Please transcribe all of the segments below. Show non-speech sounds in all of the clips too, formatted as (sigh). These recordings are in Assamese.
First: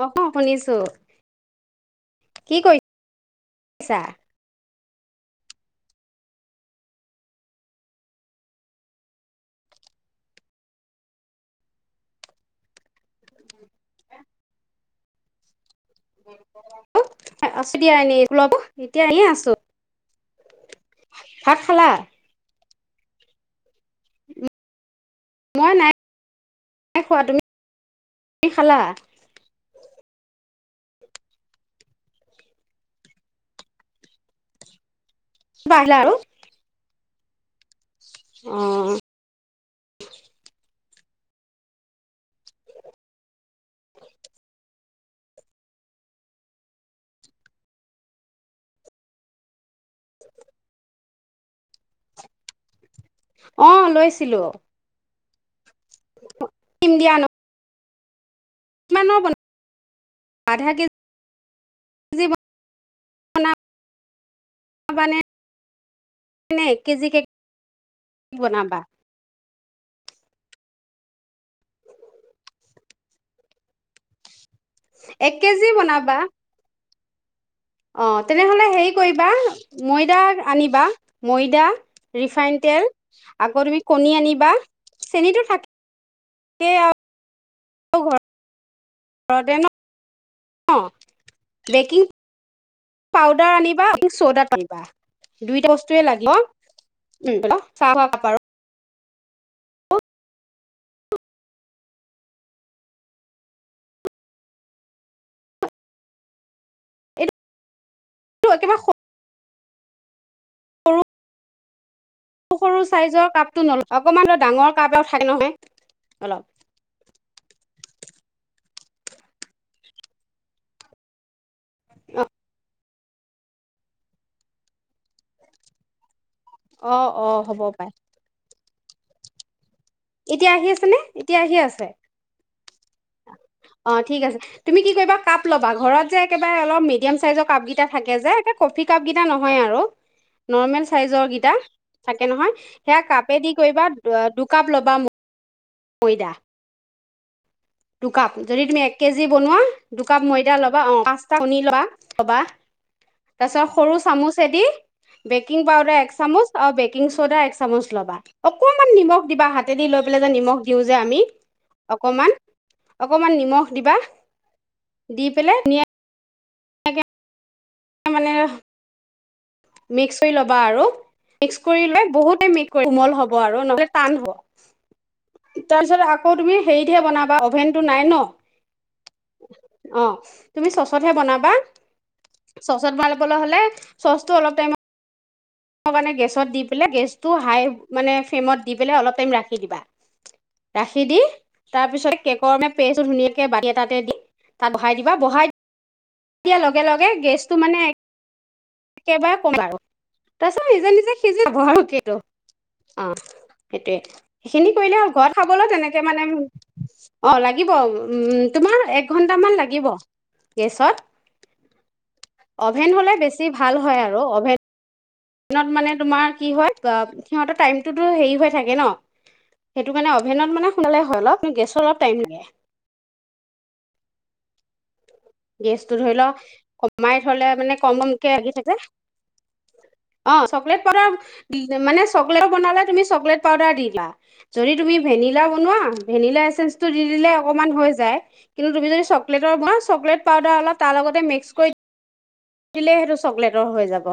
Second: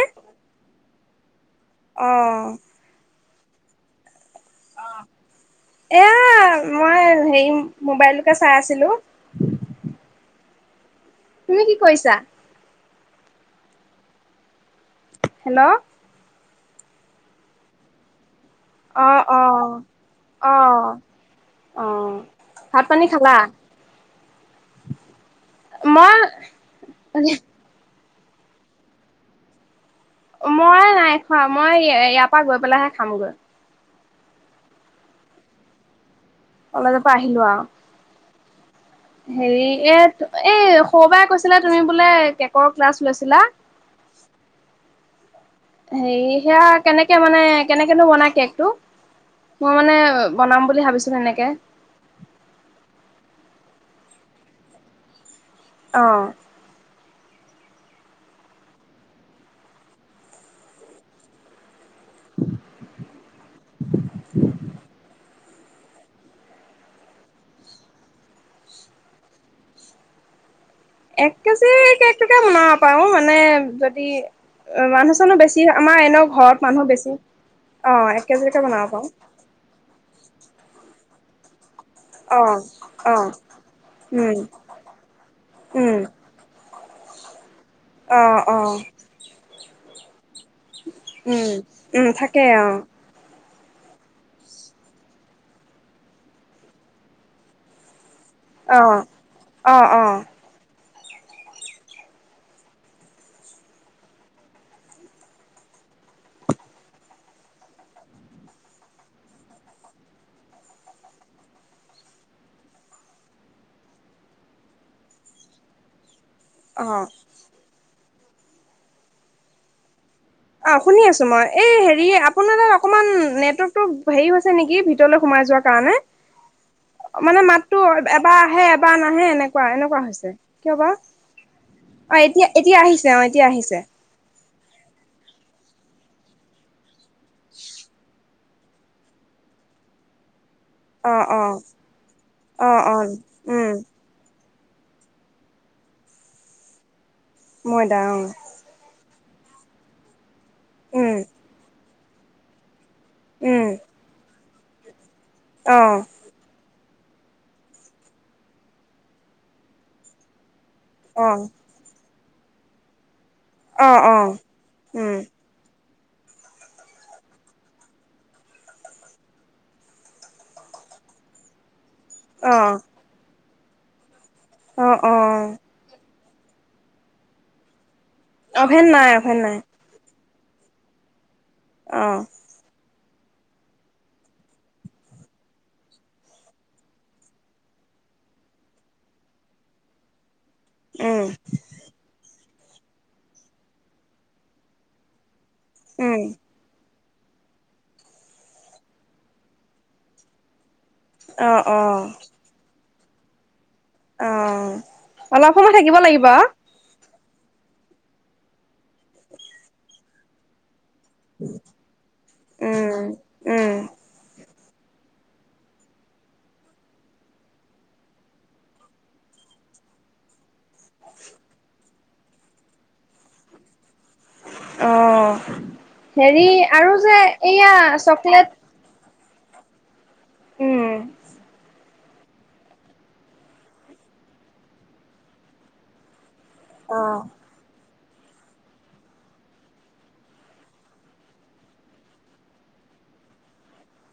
অ ক শুনিছো অহ আছা অ মই হেৰি মোবাইলটোকে চাই আছিলো তুমি কি কৰিছা হেল্ল' অ আছো দিয়া এনে লভ এতিয়া এনেই অ', আছো অ', অ', ভাত খালা অ'। ভাত পানী খালা উম মই খোৱা তুমি খালা মই নাই খোৱা, মই ই--ইয়াৰ পৰা গৈ পেলাইহে খামগৈ। আহিলা আৰু। এফালৰ পৰা আহিলো আও। অ'। হেৰি এ এই সৌবায়ে কৈছিলে তুমি বোলে কেকৰ ক্লাছ লৈছিলা। হেৰি, সেয়া কেনেকে মানে কেনেকেনো বনাই কেকটো, মই মানে বনাম বুলি ভাবিছো এনেকে। অ'--লৈছিলো অ দিয়া ন কিমানৰ বনাম আধা কেজি? (unintelligible) মানে (unintelligible) এক কেজি কে (unintelligible) বনাবা? এক কেজি কেকটোকে বনাব পাৰো মানে যদি এ মানুহ এক চানো কেজি বেছি, আমাৰ বনাবা এনেও ঘৰত মানুহ বেছি। অ এক কেজিলৈকে তেনেহলে বনাব হেৰি পাৰো কৰিবা ময়দা আনিবা। ময়দা। অ ৰিফাইন তেল, অ আকৌ তুমি কণী উম আনিবা, চেনিটো উম থাকেই আওঁ। অ' অ' এতিয়া ন উম, উম থাকে অ'। পাউদাৰো আনিবা, চৌদাও আনিবা দুইটা বস্তুৱে লাগিব। উম- অহ অ, অ-অ কিবা (unintelligible) সৰু সৰু চাইজৰ কাপটো নলবা। অকমান ডাঙৰ কাপ এটা থাকে নহয় অলপ অ' অ শুনি আছো মই। এই হেৰি আপোনাৰ তাত অকমান নেটৱৰ্কতটো হেৰি হৈছে নেকি ভিতৰলৈ সোমাই যোৱাৰ কাৰণে। অ অ অ মানে, হ'ব মাততো পাই এবাৰ আহে এবাৰ নাহে বা নাহে, এনেকুৱা এনেকো। (unintelligible) এনেকুৱা হৈছে, এতিয়া আহি কিয় আছে বা? নে এতিয়া আহি আছে অ' এতিয়া এতিয়া আহিছে অ এতিয়া আহিছে। অ ঠিক আছে তুমি কি কৰিবা, কাপ ল'বা। ঘৰত যে একেবাৰে অলপ মি (inaudible) মিডিয়াম চাইজৰ কাপ কেইটা থাকে যে, (unintelligible) কফি কাপ কেইটা নহয় আৰু। নৰ্মেন অ চাইজৰ অ গীতা। থাকে নহয়, অ অ সেইয়া কাপে দি উম কৰিবা। আ (unintelligible) কাপ ল (unintelligible) বাম (unintelligible) কৈদা ময়দা (unintelligible) অ কাপ, যদি তুমি এক কেজি, যি বনোৱা দুকাপ মই (unintelligible) ল'বা অ উম পাঁচটা কণী লবা লবা তাৰ উম পিছত সৰু চামুচ (unintelligible) বেকিং অ পউাৰ এক চামুচ আৰু বেকি বেকিং চ'দা এক চামুচ ল'বা, অকনমান নিমখ দিবা হাতেদি লৈ পেলাই যে নিমখ দিওঁ যে আমি অ অক মান অকমান নিমখ অ দিবা অ উম দি পেলাই ধুনিয়া মানে মিক্স কৰি ল'বা আৰু মিক্স কৰিলে বহুতে (unintelligible) কোমল হব হব আৰু নহলে টান হ'ব উম তাৰপিছত আকৌ আকৌ তুমি হেৰিতহে বনাব অভেনটো নাই ন? অভেন নাই- অভেন নাই। অ তুমি চচতহে বনাবা? অ (unintelligible) চচ (unintelligible) হলে চচটো অলপ টাইমত মানে গেছত দি পেলাই গেছটো হাই মানে ফ্লেমত দি পেলাই অলপ টাইম ৰাখি দিবা। গাখিৰ দি উম তাৰপিছত কে গৰমে পেচটো ধুনীয়াকে বতি এটাতে দি তাত বঢ়াই দিবা। বঢ়াই উম (unintelligible) লগে লগ (unintelligible) গেছটো মানে একেবাৰে কম আৰু (unintelligible) নিজে নিজে সিজি অ যাব অ আৰু কিনো। অ সেইটোৱে অ সেইখিনি কৰিলে হ'ব। ঘৰত অলপ খাবলৈও সময় থাকিব তেনেকে মানে লাগিব অ লাগিব উম্ তোমাৰ এক ঘণ্টামান লাগিব। গেছত। (unintelligible) অভেন উম হ'লে বেছি উম ভাল হয় আৰু অভেন নত মানে তোমাৰ কি হয় সিহঁতৰ টাইমটোতো হেৰি হৈ থাকে ন, সেইটো কাৰণে অভেনত মানে সোনকালে হয় অলপ কিন্তু গেছত অলপ টাইম লাগে। অ গেছটো ধৰি লও, হেৰি আৰু যে কমাই থলে এইয়া মানে কমকে চকলেট লাগি থাকে। অ, চকলেট উম পাউাৰ মানে চকলেট বনালে তুমি চকলেট পাউডাৰ দিলা। যদি তুমি ভেনিলা বনোৱা ভেনিলা আইছ টো অ দি দিলে অকণমান হৈ যায়। কিন্তু তুমি যদি চকলেটৰ বা চকলেট পাউডাৰ অলপ তাৰ লগতে মিক্স কৰি দিলে সেইটো চকলেটৰ হৈ যাব।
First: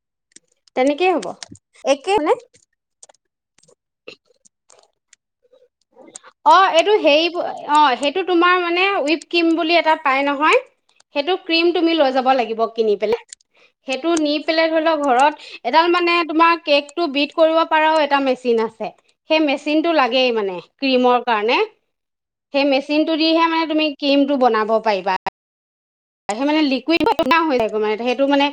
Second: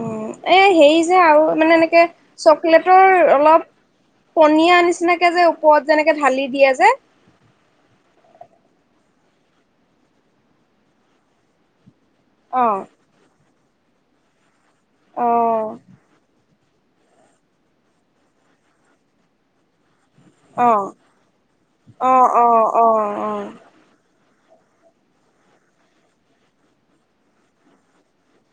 অ',। এ হেৰি তেনেকেই যে হ'ব আৰু মানে এনেকে একে মানে চকলেটৰ অলপ পনী নিচিনাকে যে পত যেনেকে ঢালি অ দিয়া এইটো যে হেৰি অ, সেইটো তুমাৰ মানে উইপ ক্ৰীম বুলি এটা পাই নহয়, সেইটো ক্ৰীম তুমি লৈ যাব লাগিব অ কিনি পেলাই। সেইটো নি ধৰি ল অ ঘৰত এডাল মানে তোমাক কেক টো বিট কৰিব পাৰাও এটা মেচিন আছে। সেই মেচিনটো লাগেই অ ক্ৰীমৰ কাৰণে। অ', সেই অ', অ', মেচিনটো দিহে অ', মানে তুমি ক্ৰীম বনাব পাৰিবা। মানে লিকুইড (unintelligible) সেইটো মানে,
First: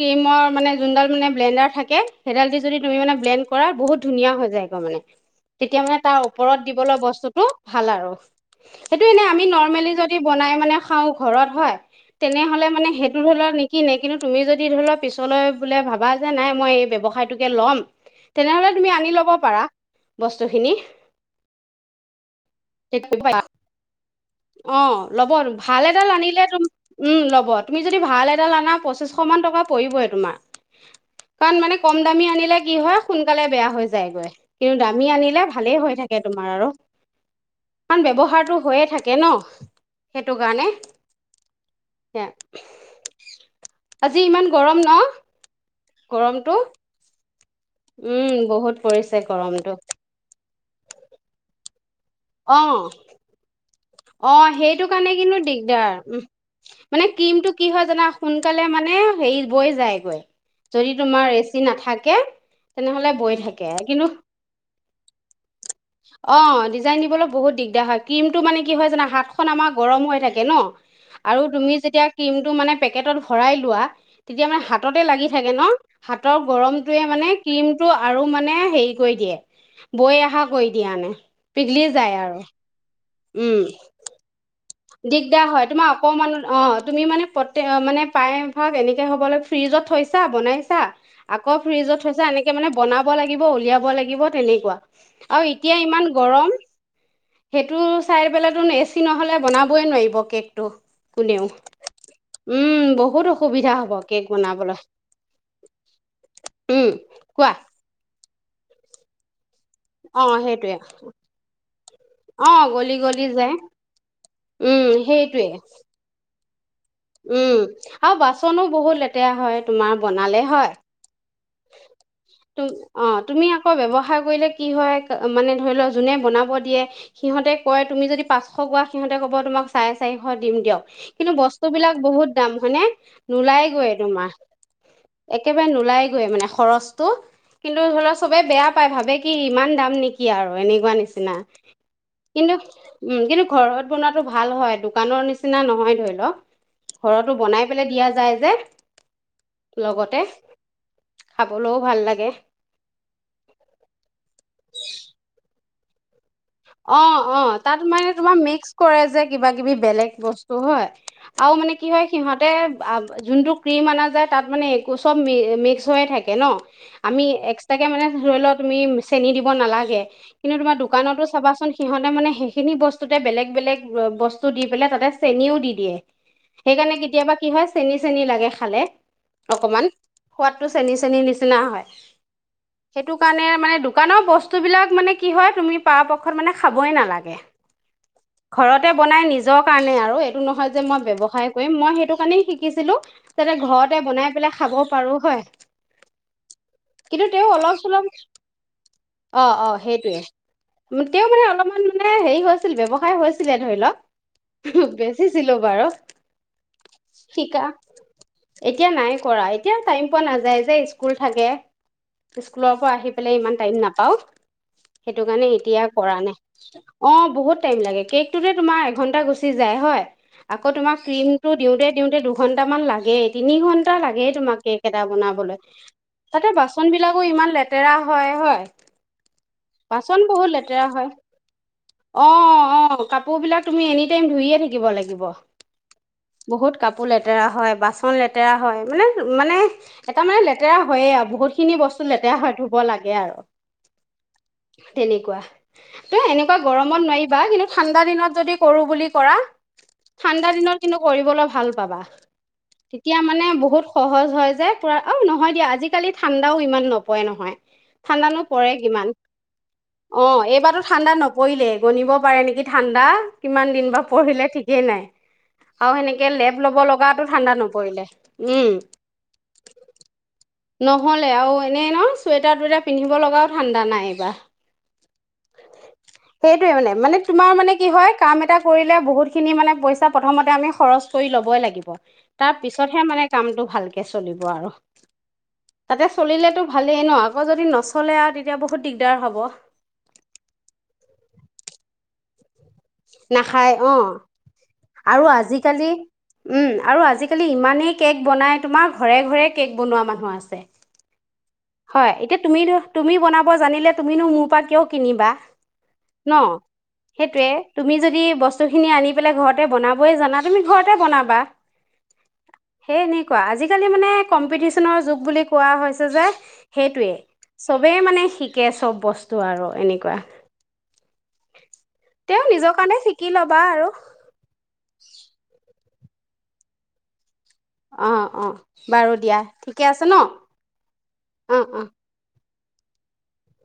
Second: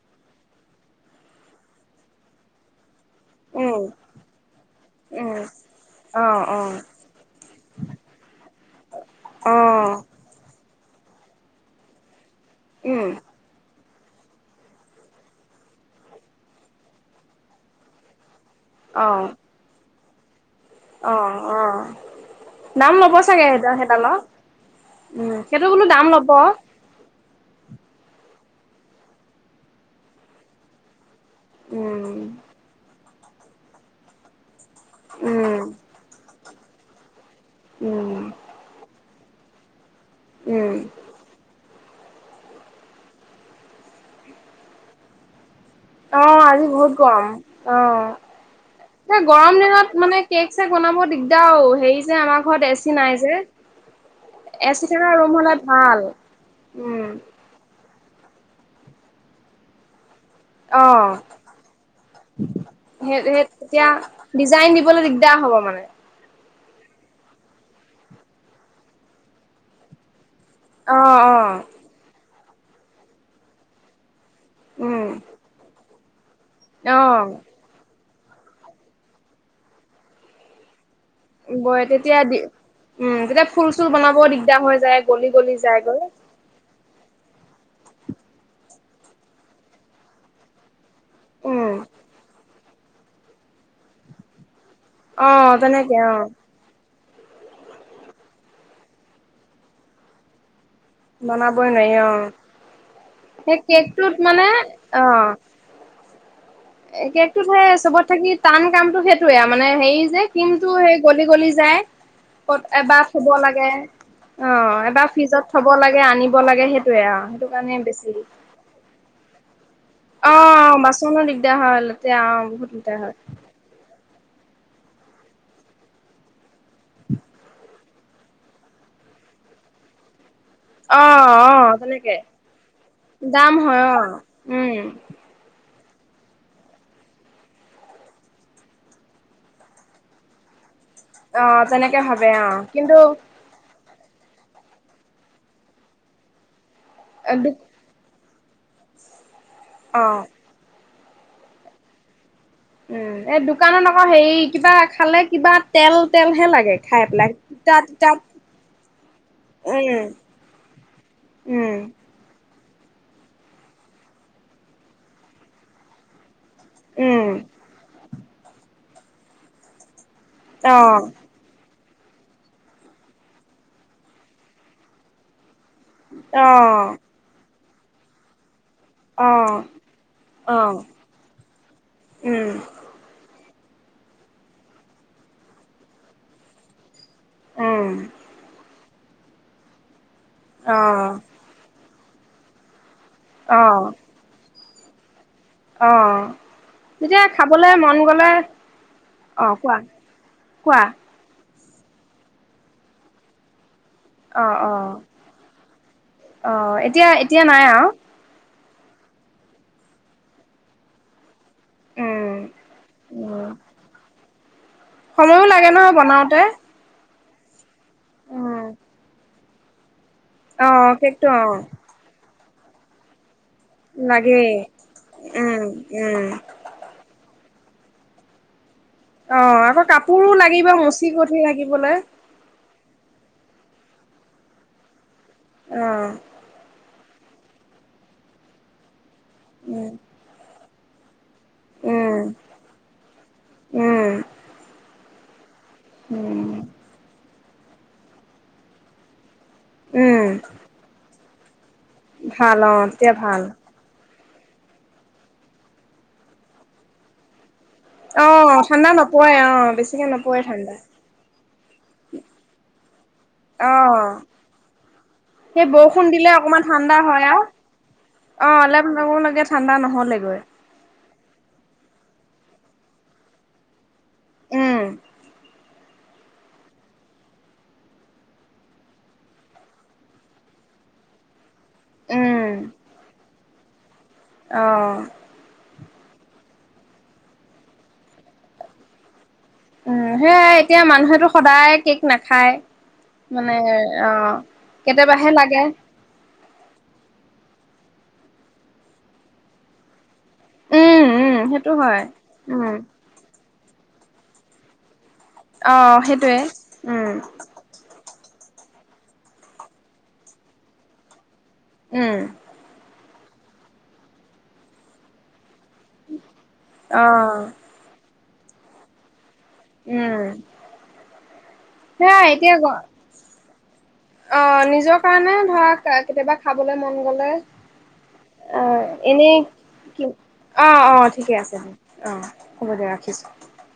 ক্ৰীমৰ মানে জোন ডাল মানে ব্লেণ্ডাৰ থাকে, সেইডাল দি যদি তুমি মানে ব্লেণ্ড কৰা উম, বহুত ধুনীয়া যায়গৈ মানে। উম, তেতিয়া মানে তাৰ অ', ওপৰত অ', দিবলৈ বস্তুটো ভাল আৰু। সেইটো ইনা আমি নৰ্মেলি অ', যদি বনাই মানে খাওঁ ঘৰত হয়। তেনেহ'লে মানে উম, সেইটো ধৰি'ল নি কিনে কিন্তু তুমি যদি ধৰি লোৱা পিছলৈ বোলে ভাবা যে নাই মই এই ব্যৱসায়টোকে ল'ম তেনেহ'লে তুমি আনি ল'ব অ', পাৰা। বস্তুখিনি। অ', অ', নাম ল'ব চাগে সেদা- সেদালৰ অ', ল'ব। ভাল এডাল ল'ব আনিলে তুম উম, ল'ব। তুমি যদি ভাল এডাল আনা পঁচিচশ মান টকা পৰিবয়ে তোমাৰ কাৰণ মানে কম উম, দামী আনিলে কি হয়, সোনকালে বেয়া হৈ যায়গৈ। কিন্তু দামী আনিলে উম, ভালেই হৈ থাকে তোমাৰ আৰু মান উম, ব্যৱহাৰটো হৈয়ে থাকে। কেন সেইটো কাৰণে উম। সে আজি ইমান গৰম ন অ গৰমটো আজি বহুত গৰম অ উম, বহুত পৰিছে এ গৰম গৰমটো। দিনত মানে কেক চেক বনাব দিগদাৰ বহুত হেৰি যে আমাৰ ঘৰত অ', এচি নাই যে অ সেইটো এচি থকা কাৰণে ৰুম কিন্তু হ'লে দিগদাৰ ভাল উ উম, মানে ক্ৰ্ৰীমটো কি কি হয় জানা সোনকালে মানে হেৰি বৈ যায়গৈ। অ যদি তোমাৰ এচি নাথাকে তেনেহ'লে সেই বৈ সেই থাকে তেতিয়া কিন্তু ডিজাইন দিবলৈ দিগদাৰ হ'ব মানে অ', ডিজাইন দিবলৈ বহুত দিগদাৰ হয় ক্ৰীম টো মানে কি হয় জানা হাতখন আমাৰ গৰম হৈ থাকে থাকে অ', ন আৰু অ', তুমি যেতিয়া ক্ৰীম পেকেটত ভৰাই লোৱা তেতিয়া মানে হাততে উম। লাগি থাকে ন হাত হাতৰ গৰমটোৱে অ', মানে ক্ৰীমটো আৰু মানে হেৰি কৰি দিয়ে বৈ অহা কৰি দিয়া মানে পিঘলি বই যায় তেতিয়া আৰু দি উম তেতিয়া ফুল চুল বনাব দিগদাৰ হৈ যায় গলি দিগদাৰ গলি হয় তোমাৰ যায়গৈ। অকমান অ তুমি মানে প্ৰ মানে প্ৰায় ধৰক এনেকে হ'ব ল ফ্ৰিজত থৈছা বনাইছা আকৌ উম, ফ্ৰিজত থৈছা এনেকে মানে বনাব লাগিব উলিয়াব লাগিব তেনেকুৱা আৰু অ', এতিয়া তেনেকে ইমান অ', গৰম সেইটো চাই পেলতো এচি নহ'লে বনাব'' ক'বই নোৱাৰিব কেকটো বনাবই নোৱাৰি উম বহুত অ', সেই অসুবিধা হ'ব কেক কেকটোত মানে বনাবলৈ অ'। উম এ, কেকতো কোৱা থাই চবত থাকি টান কামটো সেইটয়ে মানে হেৰি যে অ ক্ৰীমটো সেইটোৱে সেই গলি গলি যায়। অ ক'ত গলি এবাৰ গলি থ'ব যায় লাগে অ', উম এবাৰ ফ্ৰিজত সেইটোৱে থ'ব লাগে আনিব লাগে সেইট উম, আৰু বাচনো বহুত লেতেৰা হয়। তোমাৰ বনালে হয় অ', বাচনো দিগদাৰ হয়লতে আহ তুম বহুত দিগদাৰ অ হয়। তুমি আকৌ ব্যৱসায় কৰিলে কি হয় মানে ধৰি ল' যোনে বনাব দিয়ে সিহঁতে কয়। তুমি যদি পাঁচশ গোৱা সহঁতে ক'ব তোমাক চাই চাৰি দিম দিয়ক কিন্তু অ', বস্ বস্তু অ', বিলাক তেনেকে বহুত দাম মানে দাম নোলায় হয় গৈ অ তোমাৰ উম একেবাৰে নোলায় ওলাইগৈ মানে খৰচটো কিন্তু ধৰি লওঁ চবে বেয়া পায় ভাবে কি ইমান দাম নেকি আৰু এনে পোৱা নিচিনা অ তেনেকে ভাবে অ কিন্তু উম, কিন্তু ঘৰত বনাতো ভাল হয় দোকানৰ নিচিনা নহয় ধৰি লওঁক। ঘৰতো বনাই পেলাই দিয়া যায়। যে অ লগতে খাবলৈও ভাল লাগে। উম এই দোকানত আকৌ হেৰি কিবা খালে কিবা তেল তেলহে লাগে খাই অ', পেলাই অ', তিতা তাত মানে তিতা তোমাৰ মিক্স কৰে যে কিবা কিবি উম বেলেগ বস্তু হয় আৰু মানে উম কি হয় সিহঁতে আ যোনটো ক্ৰীম অনা যায় তাত মানে একো চব মি মিক্স হৈয়ে থাকে ন'। আমি উম এক্সট্ৰাকে মানে ধৰি লওঁক তুমি চেনি দিব নালাগে। কিন্তু অ তোমাৰ দোকানতো চাবাচোন সিহঁতে মানে সেইখিনি বস্তুতে বেগ বেগ বস্তু দি পেলাই তাতে চেনিও দি দিয়ে অ সেইকাৰণে কেতিয়াবা কি হয় চেনি চেনি লাগে। খালে অ অকমান অ সোৱাদটো চেনি চেনিৰ নিচিনা হয় উম সেইটো কাৰণে মানে দোকানৰ বস্তু বিলাক মানে কি হয় তুমি পাৰ প মানে খাবই নালাগে উম (unintelligible) ঘৰত ততে বনাই নিজৰ কাৰণে আৰু নহয় অ যে মই ব্যৱসায় কৰিম মই সেইটো নেই শিকিছিলো তাতে অ ঘৰতে বনাই পেলাই খাব পাৰোঁ হয় অ যেতিয়া কিন্তু তেওঁ খাবলৈ অলপ মন চলপ গলে অ কোৱা কোৱা তেওঁ মানে অলপমান মানে হেৰি হৈছিল ব্যৱসায় হৈছিলে ধৰি লওক অ অ বেচিছিলো বাৰু আহ এতিয়া এতিয়া নাই শিকা আও এতিয়া নাই কৰা এতিয়া টাইম পোৱা নাযায় যে স্কুল থাকে উম স্কুলৰ পৰা আহি পেলাই উম ইমান টাইম নাপাও সেইটো সময়ো কাৰণে লাগে এতিয়া নহয় কৰা নাই বনাওতে অঁ বহুত টাইম লাগে কেকটোতে উম তোমাৰ এঘণ্টা গুচি যায় হয় অ আকৌ তোমাৰ কেকটো ক্ৰীম অ টো দিওঁতে দিওঁতে দুখ ঘণ্টামান লাগে তিনি ঘন্টা লাগেই তোমাক কেক এটা বনাবলৈ উম উম তাতে বাচন বিলাকো ইমান লেট তেৰা হয় হয় অ আকৌ কাপোৰো লাগি য়া হয় অ অ অ অঁ কাপোৰবিলাক তুমি এনি টাইম ধুইয়ে থাকিব লাগিব আহ (inaudible) (unintelligible) লেতেৰা হয় বাচন লেতেৰা হয় মানে মানে উম এটা মানে লে তেৰা হয়য়ে বহুত খিনি বস্তু উম লেতেৰা হৈ ধুব লাগে আৰু উম তেনেকুৱা তই উম এনেকুৱা গৰমত নোৱাৰিবা কিন্তু ঠাণ্ডা দিনত যদি কৰো বুলি কৰা উম ঠাণ্ডা দিনত কিন্তু কৰিব ল ভাল পাবা ভাল অ তেতিয়া ভাল মানে বহুত সহজ হয় যে পুৰা অ নহয় দিয়া আজিকালি ঠাণ্ডাও ইমান নপৰে নহয় অ ঠাণ্ডানো পৰে ঠাণ্ডা কিমান নপোৱাই অ বেছিকে অ নপৰে ঠাণ্ডা এইবাৰতো ঠাণ্ডা নপৰিলে গণিব পাৰে নেকি ঠাণ্ডা কিমান অ দিন বা পৰিলে ঠিকেই নাই সেই আৰু বৰষুণ সেনেকে দিলে লেপ অকমান ল'ব ঠাণ্ডা লগাটো হয় আৰু ঠাণ্ডা নপৰিলে অ উম অলপ লাগে ঠাণ্ডা নহলেগৈ নহ'লে আৰু এনেই ন চুৱেটাৰ টুৱেটাৰ পিন্ধিব লগাও ঠাণ্ডা নাই ৱাহ উম সেইটোয়ে মানে মানে তুমাৰ মানে কি হয় কাম এটা কৰিলে বহুত খিনি মানে পইচা প্ৰথমতে আমি খৰচ কৰি ল'বই লাগে কিহয় উম তাৰ পিছতহে মানে চামটো ভালকে চলিব অ আৰু তাতে চলিলেতো ভালেই ন আকৌ যদি নচলে আৰু তেতিয়া বহুত দিগদাৰ হ'ব সেয়াই এতিয়া মানুহেতটো সদায় কেক নাখায় মানে নাখায় অ কেতিয়াবাহে আৰু লাগে আজিকালি উম আৰু আজিকালি ইমানেই কেক বনাই তোমাৰ ঘৰে ঘৰে কেক বনোৱা মানুহ আছে উম উম সেইটো হয় এতিয়া তুমি উম তুমি বনাব জানিলে তুমিনো মোৰ পৰা কিয় কিনিবা অ সেইটোৱে ন উম সেইটোৱে তুমি যদি বস্তুখিনি আনি পেলাই ঘৰতে বনাবয়ে জানা তুমি ঘৰতে বনাবা উম তেনেকুৱা আজিকালি মানে কম্পিটিচনৰ যুগ বুলি কোৱা হৈছে যে অ সেইটোয়ে চবে শিকে চব বস্তু আৰু এনেকুৱা উম, সেয়াই তেওঁ এতিয়া গ নিজৰ কাৰণে শিকি ল'বা আৰু অঁ নিজৰ কাৰণে ধৰা (unintelligible) কেতিয়াবা খাবলে মন গ'লে অঁ অঁ, অ বাৰু এনেই দিয়া ঠিকে কি আছে ন অ অ ঠিকে আছে দিয়া উম-উম। অ হব দিয়া ৰাখিছোঁ।